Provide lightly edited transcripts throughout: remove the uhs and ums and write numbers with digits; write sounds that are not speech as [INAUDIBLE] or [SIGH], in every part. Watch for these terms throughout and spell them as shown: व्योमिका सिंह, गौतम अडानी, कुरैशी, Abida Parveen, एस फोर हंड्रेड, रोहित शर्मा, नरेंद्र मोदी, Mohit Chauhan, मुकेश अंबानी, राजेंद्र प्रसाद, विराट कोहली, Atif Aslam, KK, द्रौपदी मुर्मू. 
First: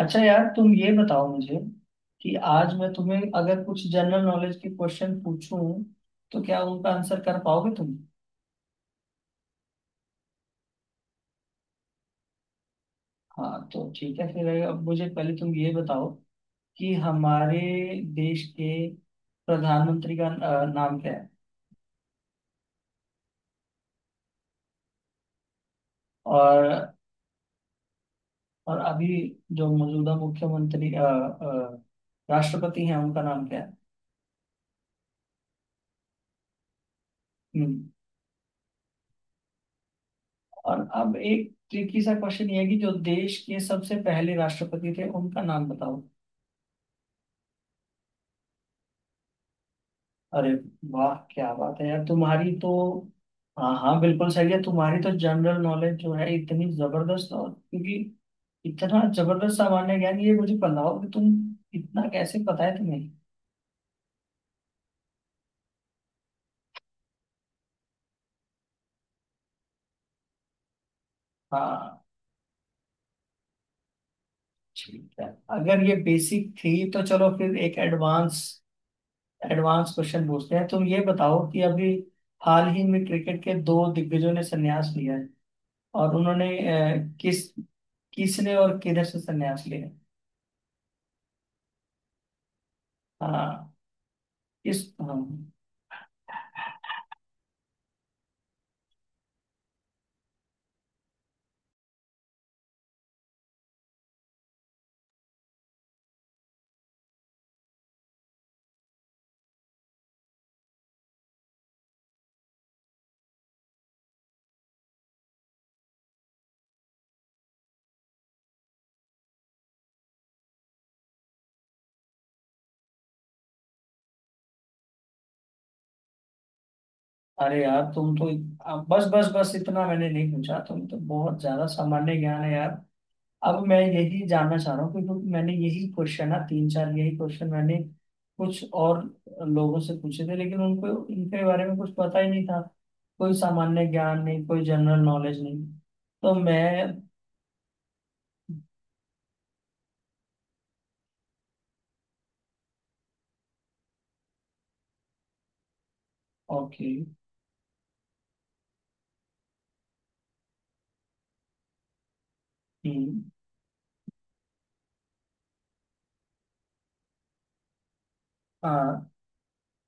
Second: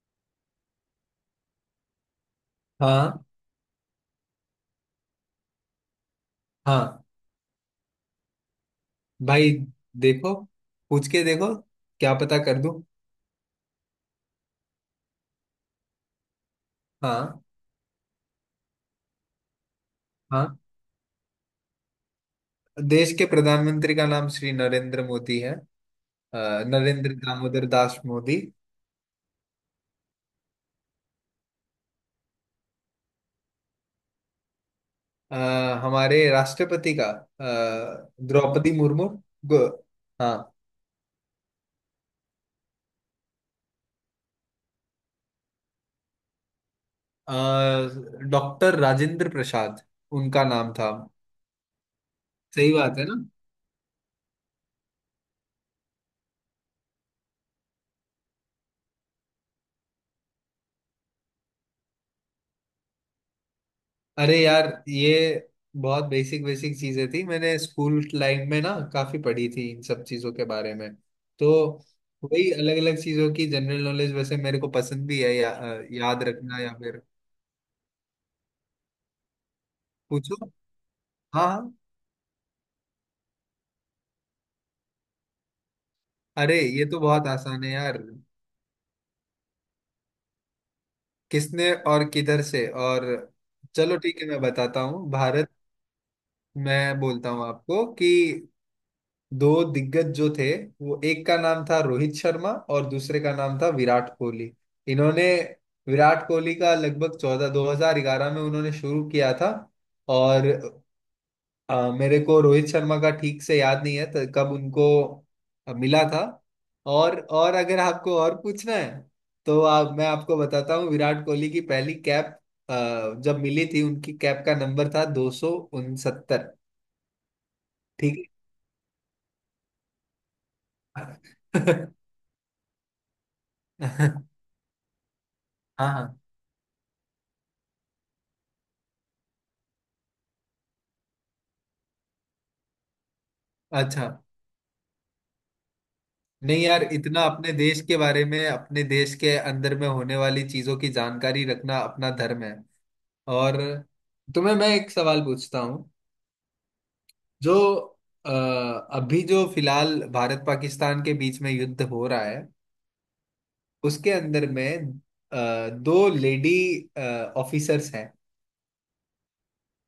अच्छा यार, तुम ये बताओ मुझे कि आज मैं तुम्हें हाँ अगर कुछ जनरल नॉलेज के क्वेश्चन पूछूं तो क्या उनका हाँ, आंसर कर पाओगे तुम। भाई। देखो, पूछ के देखो। क्या पता कर दूं। हाँ तो ठीक है, फिर अब मुझे पहले तुम ये बताओ कि हाँ हमारे देश के प्रधानमंत्री का हाँ, नाम क्या है। देश के प्रधानमंत्री का नाम श्री नरेंद्र मोदी है। अ, और नरेंद्र दामोदर दास मोदी। और अभी जो मौजूदा मुख्यमंत्री राष्ट्रपति हैं उनका नाम क्या है। अ, हमारे राष्ट्रपति का हम्म। द्रौपदी मुर्मू। गो- हाँ। और अब एक ट्रिकी सा क्वेश्चन ये है कि जो देश के सबसे पहले राष्ट्रपति थे उनका नाम बताओ। डॉक्टर राजेंद्र प्रसाद उनका अरे नाम था। वाह, क्या बात है यार, तुम्हारी तो। सही बात है ना? हाँ हाँ, बिल्कुल सही है, तुम्हारी तो जनरल नॉलेज जो है इतनी जबरदस्त। और क्योंकि इतना जबरदस्त सामान्य ज्ञान, ये मुझे बताओ कि तुम इतना कैसे पता है तुम्हें। अरे यार, ये बहुत बेसिक बेसिक चीजें थी। मैंने स्कूल लाइफ में ना काफी पढ़ी थी इन सब चीजों के बारे में। तो हाँ वही अलग अलग चीजों की जनरल नॉलेज वैसे मेरे को पसंद ठीक भी है, है। अगर ये याद बेसिक रखना, या थी तो फिर चलो फिर एक एडवांस एडवांस क्वेश्चन पूछो। पूछते हैं। तुम ये बताओ हाँ कि हाँ। अभी हाल ही में क्रिकेट के दो दिग्गजों ने संन्यास लिया है, और उन्होंने अरे, ये तो बहुत किस, आसान है यार। किसने और किधर से संन्यास लिया है? किसने और किधर से, और। हाँ। चलो ठीक है, मैं बताता इस हूँ। हाँ। भारत, मैं बोलता हूँ आपको कि दो दिग्गज जो थे, वो एक का नाम था रोहित शर्मा और दूसरे का नाम था विराट कोहली। इन्होंने, विराट कोहली का लगभग 14, 2011 में उन्होंने शुरू किया था। और मेरे को रोहित शर्मा का ठीक से याद नहीं है तो कब उनको मिला था। और अगर आपको और पूछना है, तो आप, मैं आपको बताता हूँ विराट कोहली की पहली कैप जब मिली थी, उनकी कैप का नंबर था 269। अरे यार, तुम ठीक है। तो बस बस बस, इतना मैंने नहीं पूछा। तुम तो बहुत ज्यादा [LAUGHS] सामान्य ज्ञान है यार। अब मैं यही हाँ जानना चाह रहा हूँ, क्योंकि मैंने यही हाँ। क्वेश्चन ना तीन चार यही क्वेश्चन मैंने कुछ और लोगों से पूछे थे, लेकिन उनको इनके बारे में कुछ पता ही नहीं था। कोई सामान्य अच्छा। ज्ञान नहीं, कोई जनरल नॉलेज नहीं। तो नहीं यार, मैं इतना अपने देश के बारे में, अपने देश के अंदर में होने वाली चीजों की जानकारी रखना अपना धर्म है। और तुम्हें मैं एक सवाल पूछता हूँ। ओके। जो अ, अभी जो फिलहाल भारत पाकिस्तान के बीच में युद्ध हो रहा है, हम्म। उसके अंदर में दो लेडी ऑफिसर्स हैं। हाँ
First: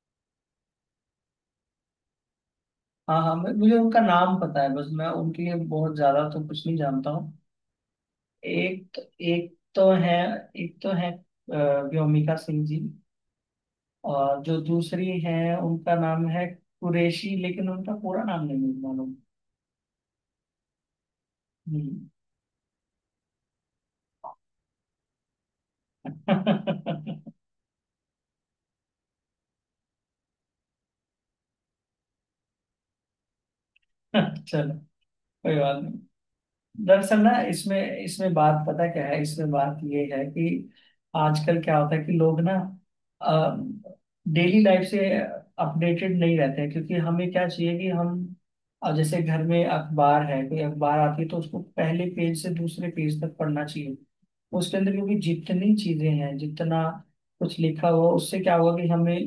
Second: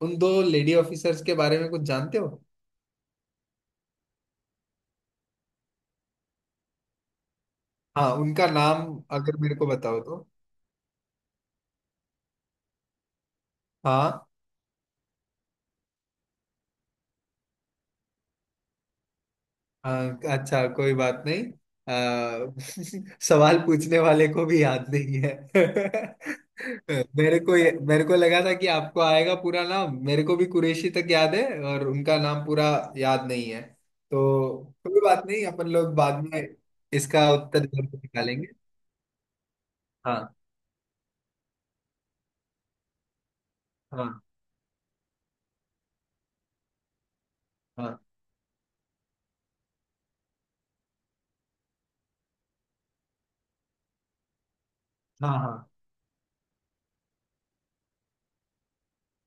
उन दो लेडी ऑफिसर्स के बारे में कुछ जानते हो? हाँ, हाँ मुझे उनका नाम पता है, बस मैं उनके लिए बहुत ज्यादा तो कुछ नहीं जानता हूँ। हाँ, उनका नाम एक तो अगर एक मेरे को तो बताओ है तो। एक तो है व्योमिका सिंह जी। हाँ और जो दूसरी है उनका नाम है कुरैशी, लेकिन उनका पूरा नाम नहीं मालूम। हाँ, अच्छा, कोई बात नहीं। हम्म। [LAUGHS] सवाल पूछने वाले को भी याद नहीं है। [LAUGHS] मेरे को लगा था कि आपको आएगा पूरा नाम। मेरे को भी कुरैशी तक याद है। और उनका नाम पूरा याद नहीं है, [LAUGHS] तो चलो कोई बात नहीं। कोई अपन बात लोग नहीं। बाद में दरअसल इसका ना उत्तर जरूर इसमें इसमें निकालेंगे। बात पता क्या है, इसमें बात ये है हाँ कि आजकल क्या होता है कि लोग ना हाँ डेली लाइफ से अपडेटेड नहीं रहते हैं। क्योंकि हमें क्या चाहिए कि हाँ हम अब जैसे घर में अखबार है, कोई अखबार आती है तो उसको पहले पेज से दूसरे पेज तक पढ़ना चाहिए। उसके अंदर क्योंकि हाँ हाँ जितनी चीजें हैं, जितना कुछ लिखा हुआ, उससे क्या होगा कि हमें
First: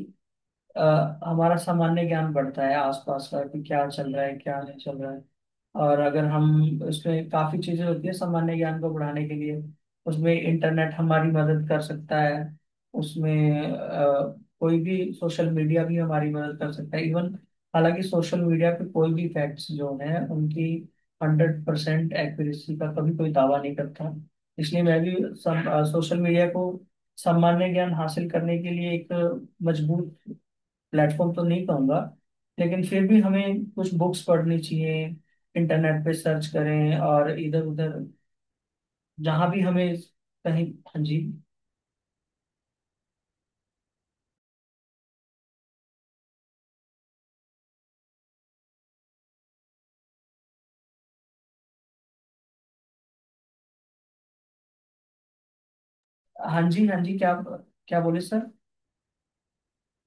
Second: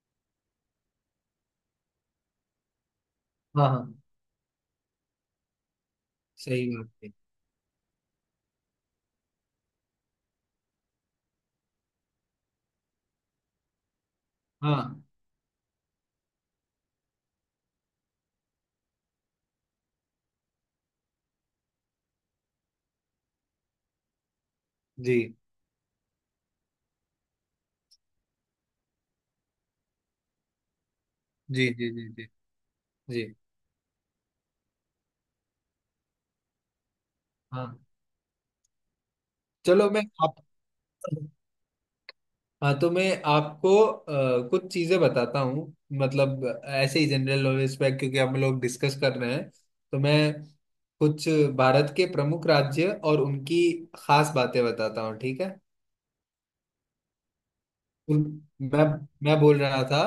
अ, हमारा सामान्य ज्ञान बढ़ता है आसपास का कि हाँ क्या हाँ। चल रहा है क्या नहीं चल रहा है। और अगर सही हम बात है। उसमें काफी चीजें होती है सामान्य ज्ञान को बढ़ाने के लिए, उसमें इंटरनेट हमारी मदद कर सकता है। उसमें कोई हाँ भी सोशल मीडिया भी हमारी मदद कर सकता है इवन। हालांकि सोशल मीडिया पे कोई भी फैक्ट्स जो हैं उनकी 100% एक्यूरेसी का कभी कोई दावा नहीं करता। इसलिए मैं भी जी सोशल मीडिया को सामान्य ज्ञान हासिल करने के लिए एक मजबूत प्लेटफॉर्म तो नहीं जी जी कहूंगा। जी जी लेकिन फिर भी जी हमें कुछ बुक्स पढ़नी चाहिए, इंटरनेट पे सर्च करें और इधर हाँ। उधर जहां भी चलो हमें मैं आप, कहीं। हाँ जी। हाँ तो मैं आपको कुछ चीजें बताता हूँ, मतलब ऐसे ही जनरल नॉलेज पे, क्योंकि हम लोग डिस्कस कर रहे हैं। तो मैं कुछ भारत के प्रमुख राज्य और उनकी खास बातें बताता हूँ, ठीक है? हाँ जी हाँ जी, क्या क्या बोले उन- सर? मैं मैं बोल रहा था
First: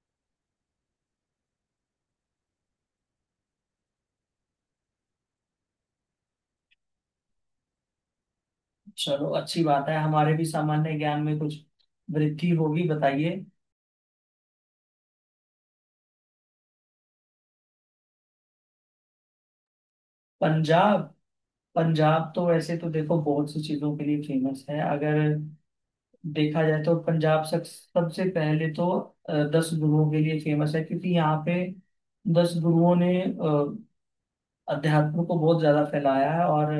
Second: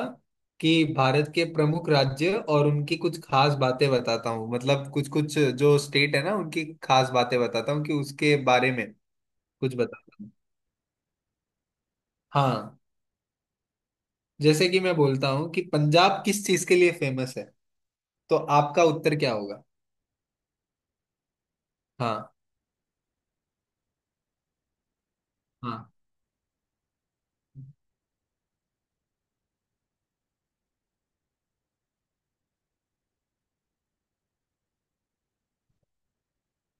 कि भारत के प्रमुख राज्य और उनकी कुछ खास बातें बताता हूँ, मतलब कुछ कुछ जो स्टेट है ना, उनकी खास बातें बताता हूँ कि उसके बारे में चलो अच्छी कुछ बात है, बताता हूँ। हमारे भी सामान्य ज्ञान में कुछ वृद्धि हाँ, होगी, बताइए। जैसे कि मैं बोलता हूँ कि पंजाब किस चीज के लिए फेमस है, तो आपका उत्तर क्या होगा? पंजाब, पंजाब हाँ तो वैसे तो देखो बहुत सी चीजों के लिए फेमस है। अगर हाँ देखा जाए तो पंजाब सब सबसे पहले तो 10 गुरुओं के लिए फेमस है, क्योंकि यहाँ पे 10 गुरुओं ने अध्यात्म को बहुत ज्यादा फैलाया है। और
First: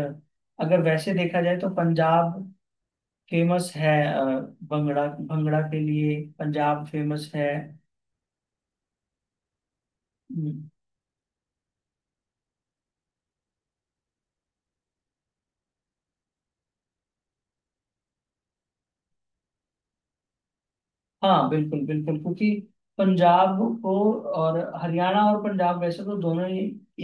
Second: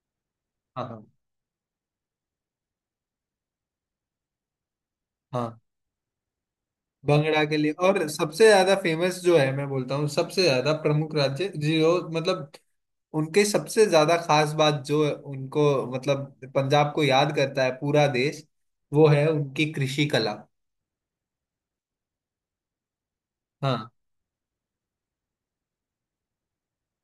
अगर हाँ हाँ वैसे देखा जाए तो पंजाब फेमस है, भंगड़ा हाँ। भंगड़ा के लिए पंजाब फेमस भंगड़ा है। के लिए, और सबसे ज्यादा फेमस जो है, मैं बोलता हूँ सबसे ज्यादा प्रमुख राज्य जो, मतलब उनके सबसे ज्यादा खास बात जो उनको, मतलब पंजाब को याद करता है पूरा देश, वो है उनकी कृषि कला। हाँ बिल्कुल बिल्कुल, क्योंकि पंजाब हाँ को और हरियाणा और पंजाब वैसे तो दोनों ही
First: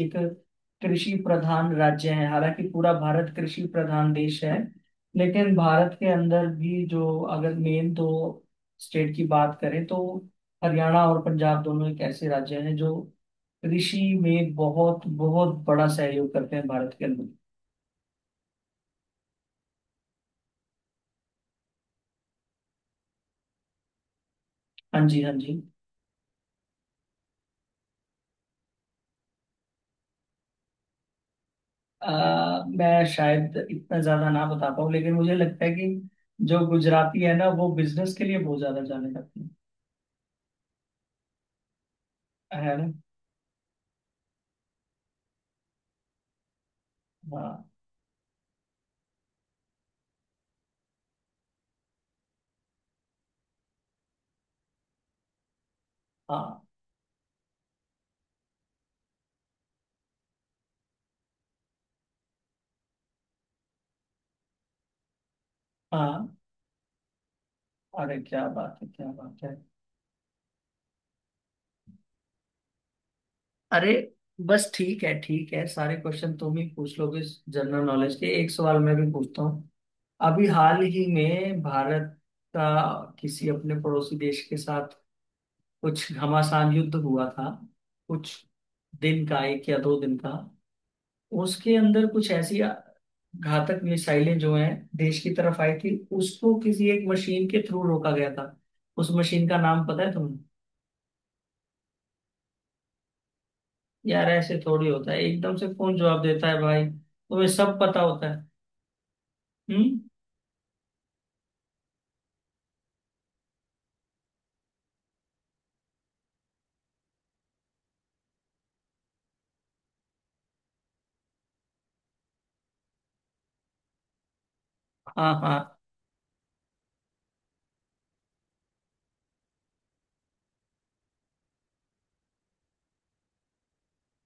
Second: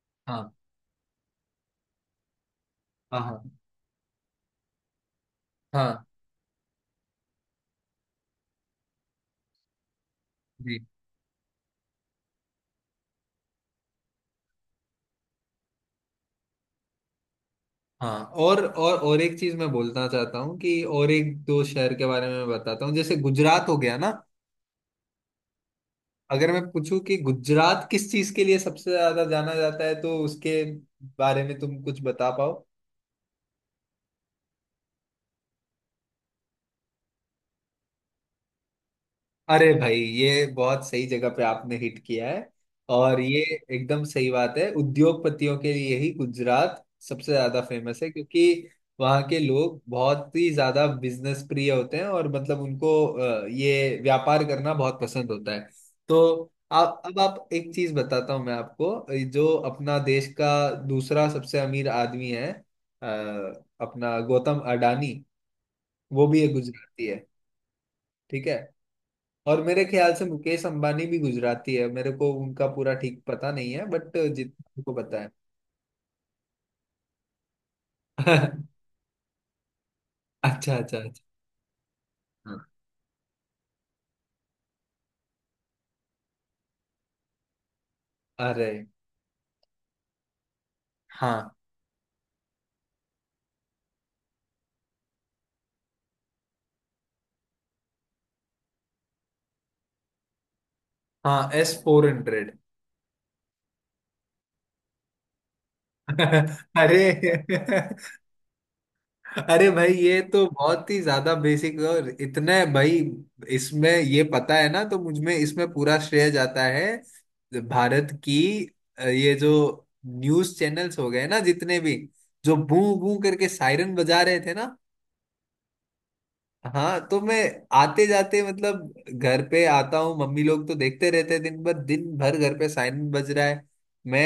एक हाँ कृषि प्रधान राज्य हैं। हालांकि पूरा हाँ भारत हाँ कृषि प्रधान देश है, लेकिन भारत हाँ के अंदर भी जो अगर मेन दो स्टेट की बात करें तो जी हरियाणा और पंजाब दोनों एक ऐसे राज्य हैं जो कृषि में बहुत बहुत बड़ा सहयोग करते हैं भारत के अंदर। हाँ। और एक चीज मैं बोलना चाहता हूँ, कि और एक दो शहर के बारे में मैं बताता हूँ, जैसे गुजरात हो गया ना। हाँ जी हाँ जी। अगर मैं पूछूं कि गुजरात किस चीज के लिए सबसे ज्यादा जाना जाता है, तो उसके बारे में तुम कुछ बता पाओ? मैं शायद इतना ज्यादा ना बता पाऊँ, लेकिन मुझे लगता है कि जो गुजराती है ना वो बिजनेस के लिए बहुत ज्यादा जाने जाते हैं। अरे भाई, ये बहुत सही जगह पे आपने हिट किया है। है ना। और ये एकदम सही बात है, उद्योगपतियों के लिए ही गुजरात सबसे ज्यादा हाँ फेमस है, क्योंकि वहाँ के लोग बहुत ही ज्यादा बिजनेस प्रिय होते हैं और मतलब उनको ये व्यापार करना बहुत पसंद होता है। तो हाँ आप, अब आप एक चीज बताता हूँ मैं आपको। जो अपना देश का दूसरा सबसे अमीर आदमी है, अपना गौतम अडानी, वो हाँ। भी एक गुजराती है। अरे क्या ठीक है। बात है, क्या बात है। और मेरे ख्याल से मुकेश अंबानी भी गुजराती है, मेरे को उनका पूरा ठीक पता नहीं है, अरे बट जितना बस मेरे को ठीक है पता है। ठीक है, सारे क्वेश्चन तुम ही पूछ लोगे जनरल नॉलेज के, एक [LAUGHS] सवाल मैं भी पूछता हूँ। अभी अच्छा हाल अच्छा ही अच्छा। में भारत का हाँ, किसी अपने पड़ोसी देश के साथ कुछ घमासान युद्ध हुआ था, कुछ अरे दिन का, 1 या 2 दिन का। हाँ उसके अंदर कुछ ऐसी घातक मिसाइलें जो हैं देश की तरफ आई थी, उसको किसी एक मशीन के थ्रू रोका गया था। उस मशीन का नाम पता है तुम्हें? हाँ, S-400। यार ऐसे थोड़ी होता है, एकदम से कौन जवाब देता है। [LAUGHS] भाई अरे। तुम्हें सब [LAUGHS] पता होता है। अरे भाई, हम्म। ये तो बहुत ही ज्यादा बेसिक, और इतने भाई, इसमें ये पता है ना, तो मुझ में इसमें पूरा श्रेय जाता है भारत की ये जो न्यूज चैनल्स हो गए ना, जितने भी, जो बू बू करके सायरन बजा रहे थे ना। हाँ हाँ, हाँ, तो मैं आते जाते, मतलब घर पे आता हूँ, मम्मी लोग तो देखते रहते हैं दिन भर दिन भर, घर पे सायरन बज रहा है। मैं,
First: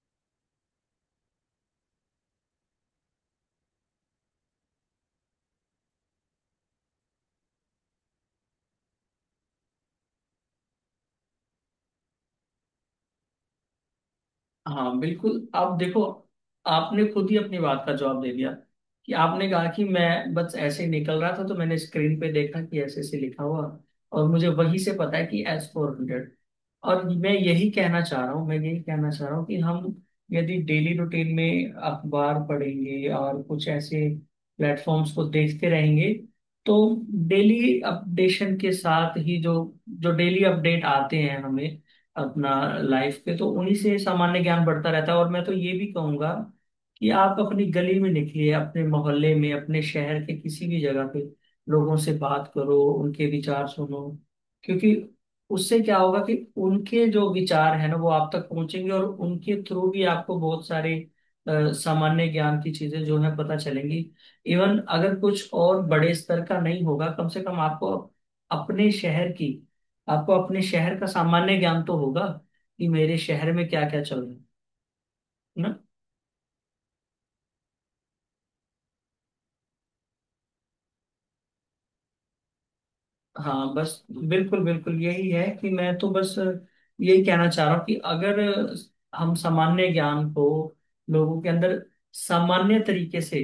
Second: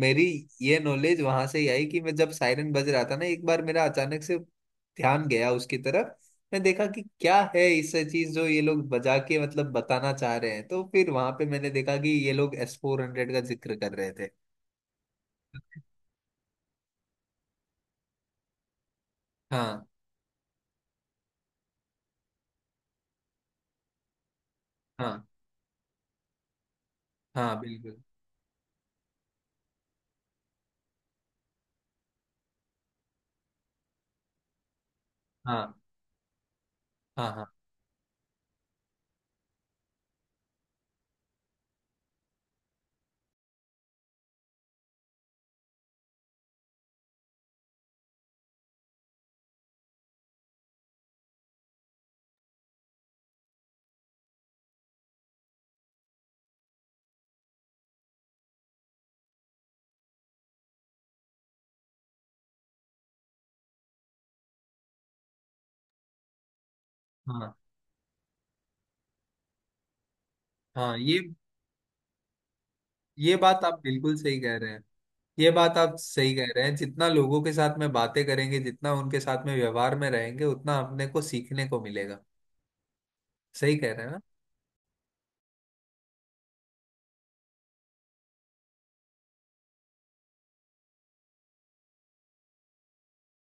मेरी ये नॉलेज वहां से ही आई कि मैं जब सायरन बज रहा था ना, एक बार मेरा अचानक से ध्यान गया उसकी तरफ। मैं देखा कि क्या है इस चीज जो ये लोग बजा के मतलब बताना चाह रहे हैं, तो फिर वहां पे मैंने देखा कि ये लोग S-400 का जिक्र कर रहे थे। हाँ बिल्कुल, आप देखो आपने खुद ही अपनी बात का जवाब दे दिया कि आपने कहा कि हाँ मैं बस ऐसे ही निकल रहा था तो मैंने स्क्रीन पे देखा कि ऐसे ऐसे लिखा हुआ, और मुझे वहीं से पता है हाँ कि S-400। और मैं हाँ यही कहना बिल्कुल। चाह रहा हूँ, मैं यही कहना चाह रहा हूँ कि हम यदि डेली रूटीन में अखबार पढ़ेंगे और कुछ ऐसे प्लेटफॉर्म्स को देखते हाँ रहेंगे, तो हाँ हाँ डेली अपडेशन के साथ ही जो जो डेली अपडेट आते हैं हमें अपना लाइफ पे, तो उन्हीं से सामान्य ज्ञान बढ़ता रहता है। और मैं तो ये भी कहूंगा कि आप अपनी गली में निकलिए, अपने मोहल्ले में, अपने शहर के किसी भी जगह पे लोगों से बात करो, उनके विचार सुनो। क्योंकि उससे क्या होगा कि उनके जो विचार है ना वो आप तक पहुंचेंगे, और उनके थ्रू भी आपको बहुत सारे सामान्य ज्ञान की चीजें जो है पता चलेंगी। इवन अगर कुछ और बड़े स्तर का नहीं होगा, कम से हाँ कम आपको अपने शहर की आपको अपने हाँ। शहर का ये सामान्य ज्ञान तो होगा कि मेरे ये शहर बात में आप क्या क्या बिल्कुल चल रहा सही है कह रहे हैं। ये बात ना। आप सही कह रहे हैं, जितना लोगों के साथ में बातें करेंगे, जितना उनके साथ में व्यवहार में रहेंगे, उतना अपने को सीखने को मिलेगा। सही हाँ कह रहे बस, हैं ना? बिल्कुल बिल्कुल, यही है कि मैं तो बस यही कहना चाह रहा हूँ कि अगर हम सामान्य ज्ञान को लोगों के अंदर सामान्य तरीके से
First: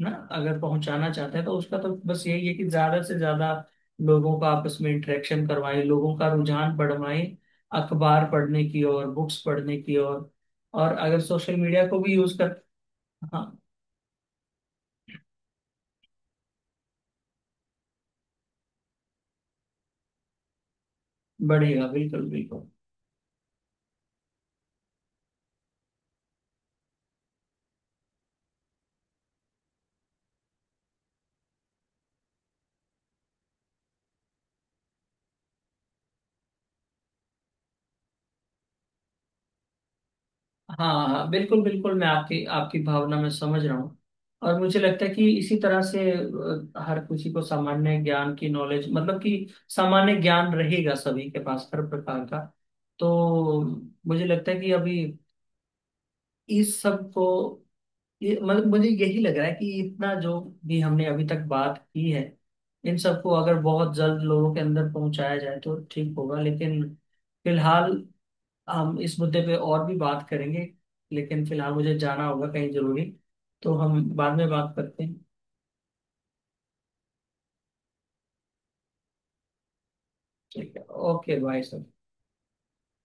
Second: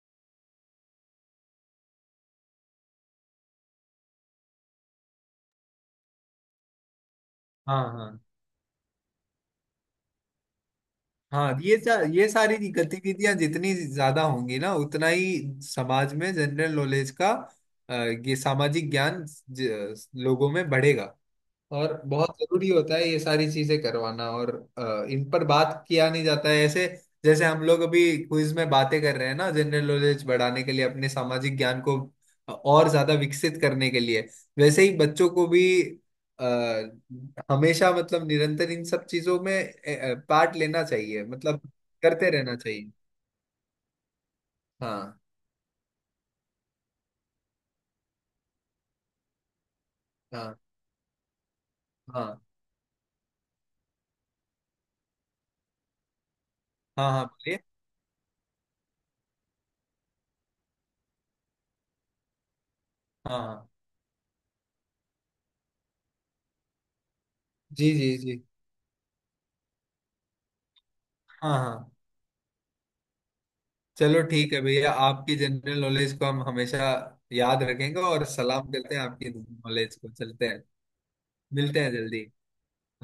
ना अगर पहुंचाना चाहते हैं तो उसका तो बस यही है कि ज्यादा से ज्यादा लोगों का आपस में इंटरेक्शन करवाएं, लोगों का रुझान बढ़वाएं हाँ हाँ अखबार पढ़ने की ओर, बुक्स पढ़ने की ओर। और अगर सोशल हाँ। मीडिया को भी ये यूज कर। सारी गतिविधियां हाँ जितनी ज्यादा होंगी ना, उतना ही समाज में जनरल नॉलेज का ये सामाजिक ज्ञान लोगों में बढ़ेगा। बढ़ेगा, और बिल्कुल बहुत बिल्कुल। जरूरी होता है ये सारी चीजें करवाना, और इन पर बात किया नहीं जाता है ऐसे। जैसे हम लोग अभी क्विज में बातें कर रहे हैं ना, जनरल नॉलेज बढ़ाने के लिए, अपने सामाजिक ज्ञान को और ज्यादा विकसित करने के लिए, वैसे ही बच्चों को भी आ, हमेशा, मतलब निरंतर इन सब चीजों में पार्ट लेना हाँ चाहिए, हाँ, मतलब बिल्कुल बिल्कुल, मैं करते आपकी रहना आपकी चाहिए। भावना में समझ रहा हूँ। और मुझे लगता है हाँ कि इसी तरह से हर किसी को सामान्य ज्ञान की नॉलेज मतलब कि सामान्य ज्ञान हाँ रहेगा सभी के पास हर प्रकार का। हाँ तो मुझे लगता है कि अभी इस सब हाँ को हाँ। बोलिए। ये मतलब मुझे यही लग रहा है कि इतना जो भी हमने अभी तक बात की है, इन सबको हाँ हाँ अगर हाँ। बहुत जल्द लोगों के अंदर पहुंचाया जाए तो ठीक होगा। लेकिन फिलहाल जी जी जी। हम इस मुद्दे पे और भी बात करेंगे, लेकिन हाँ फिलहाल हाँ, मुझे जाना होगा कहीं जरूरी, तो हम चलो बाद में ठीक है बात भैया, करते हैं। आपकी जनरल नॉलेज को हम हमेशा याद रखेंगे, और सलाम करते हैं आपकी नॉलेज को। चलते हैं। ठीक है। ओके बाय मिलते सर। हैं जल्दी। हाँ।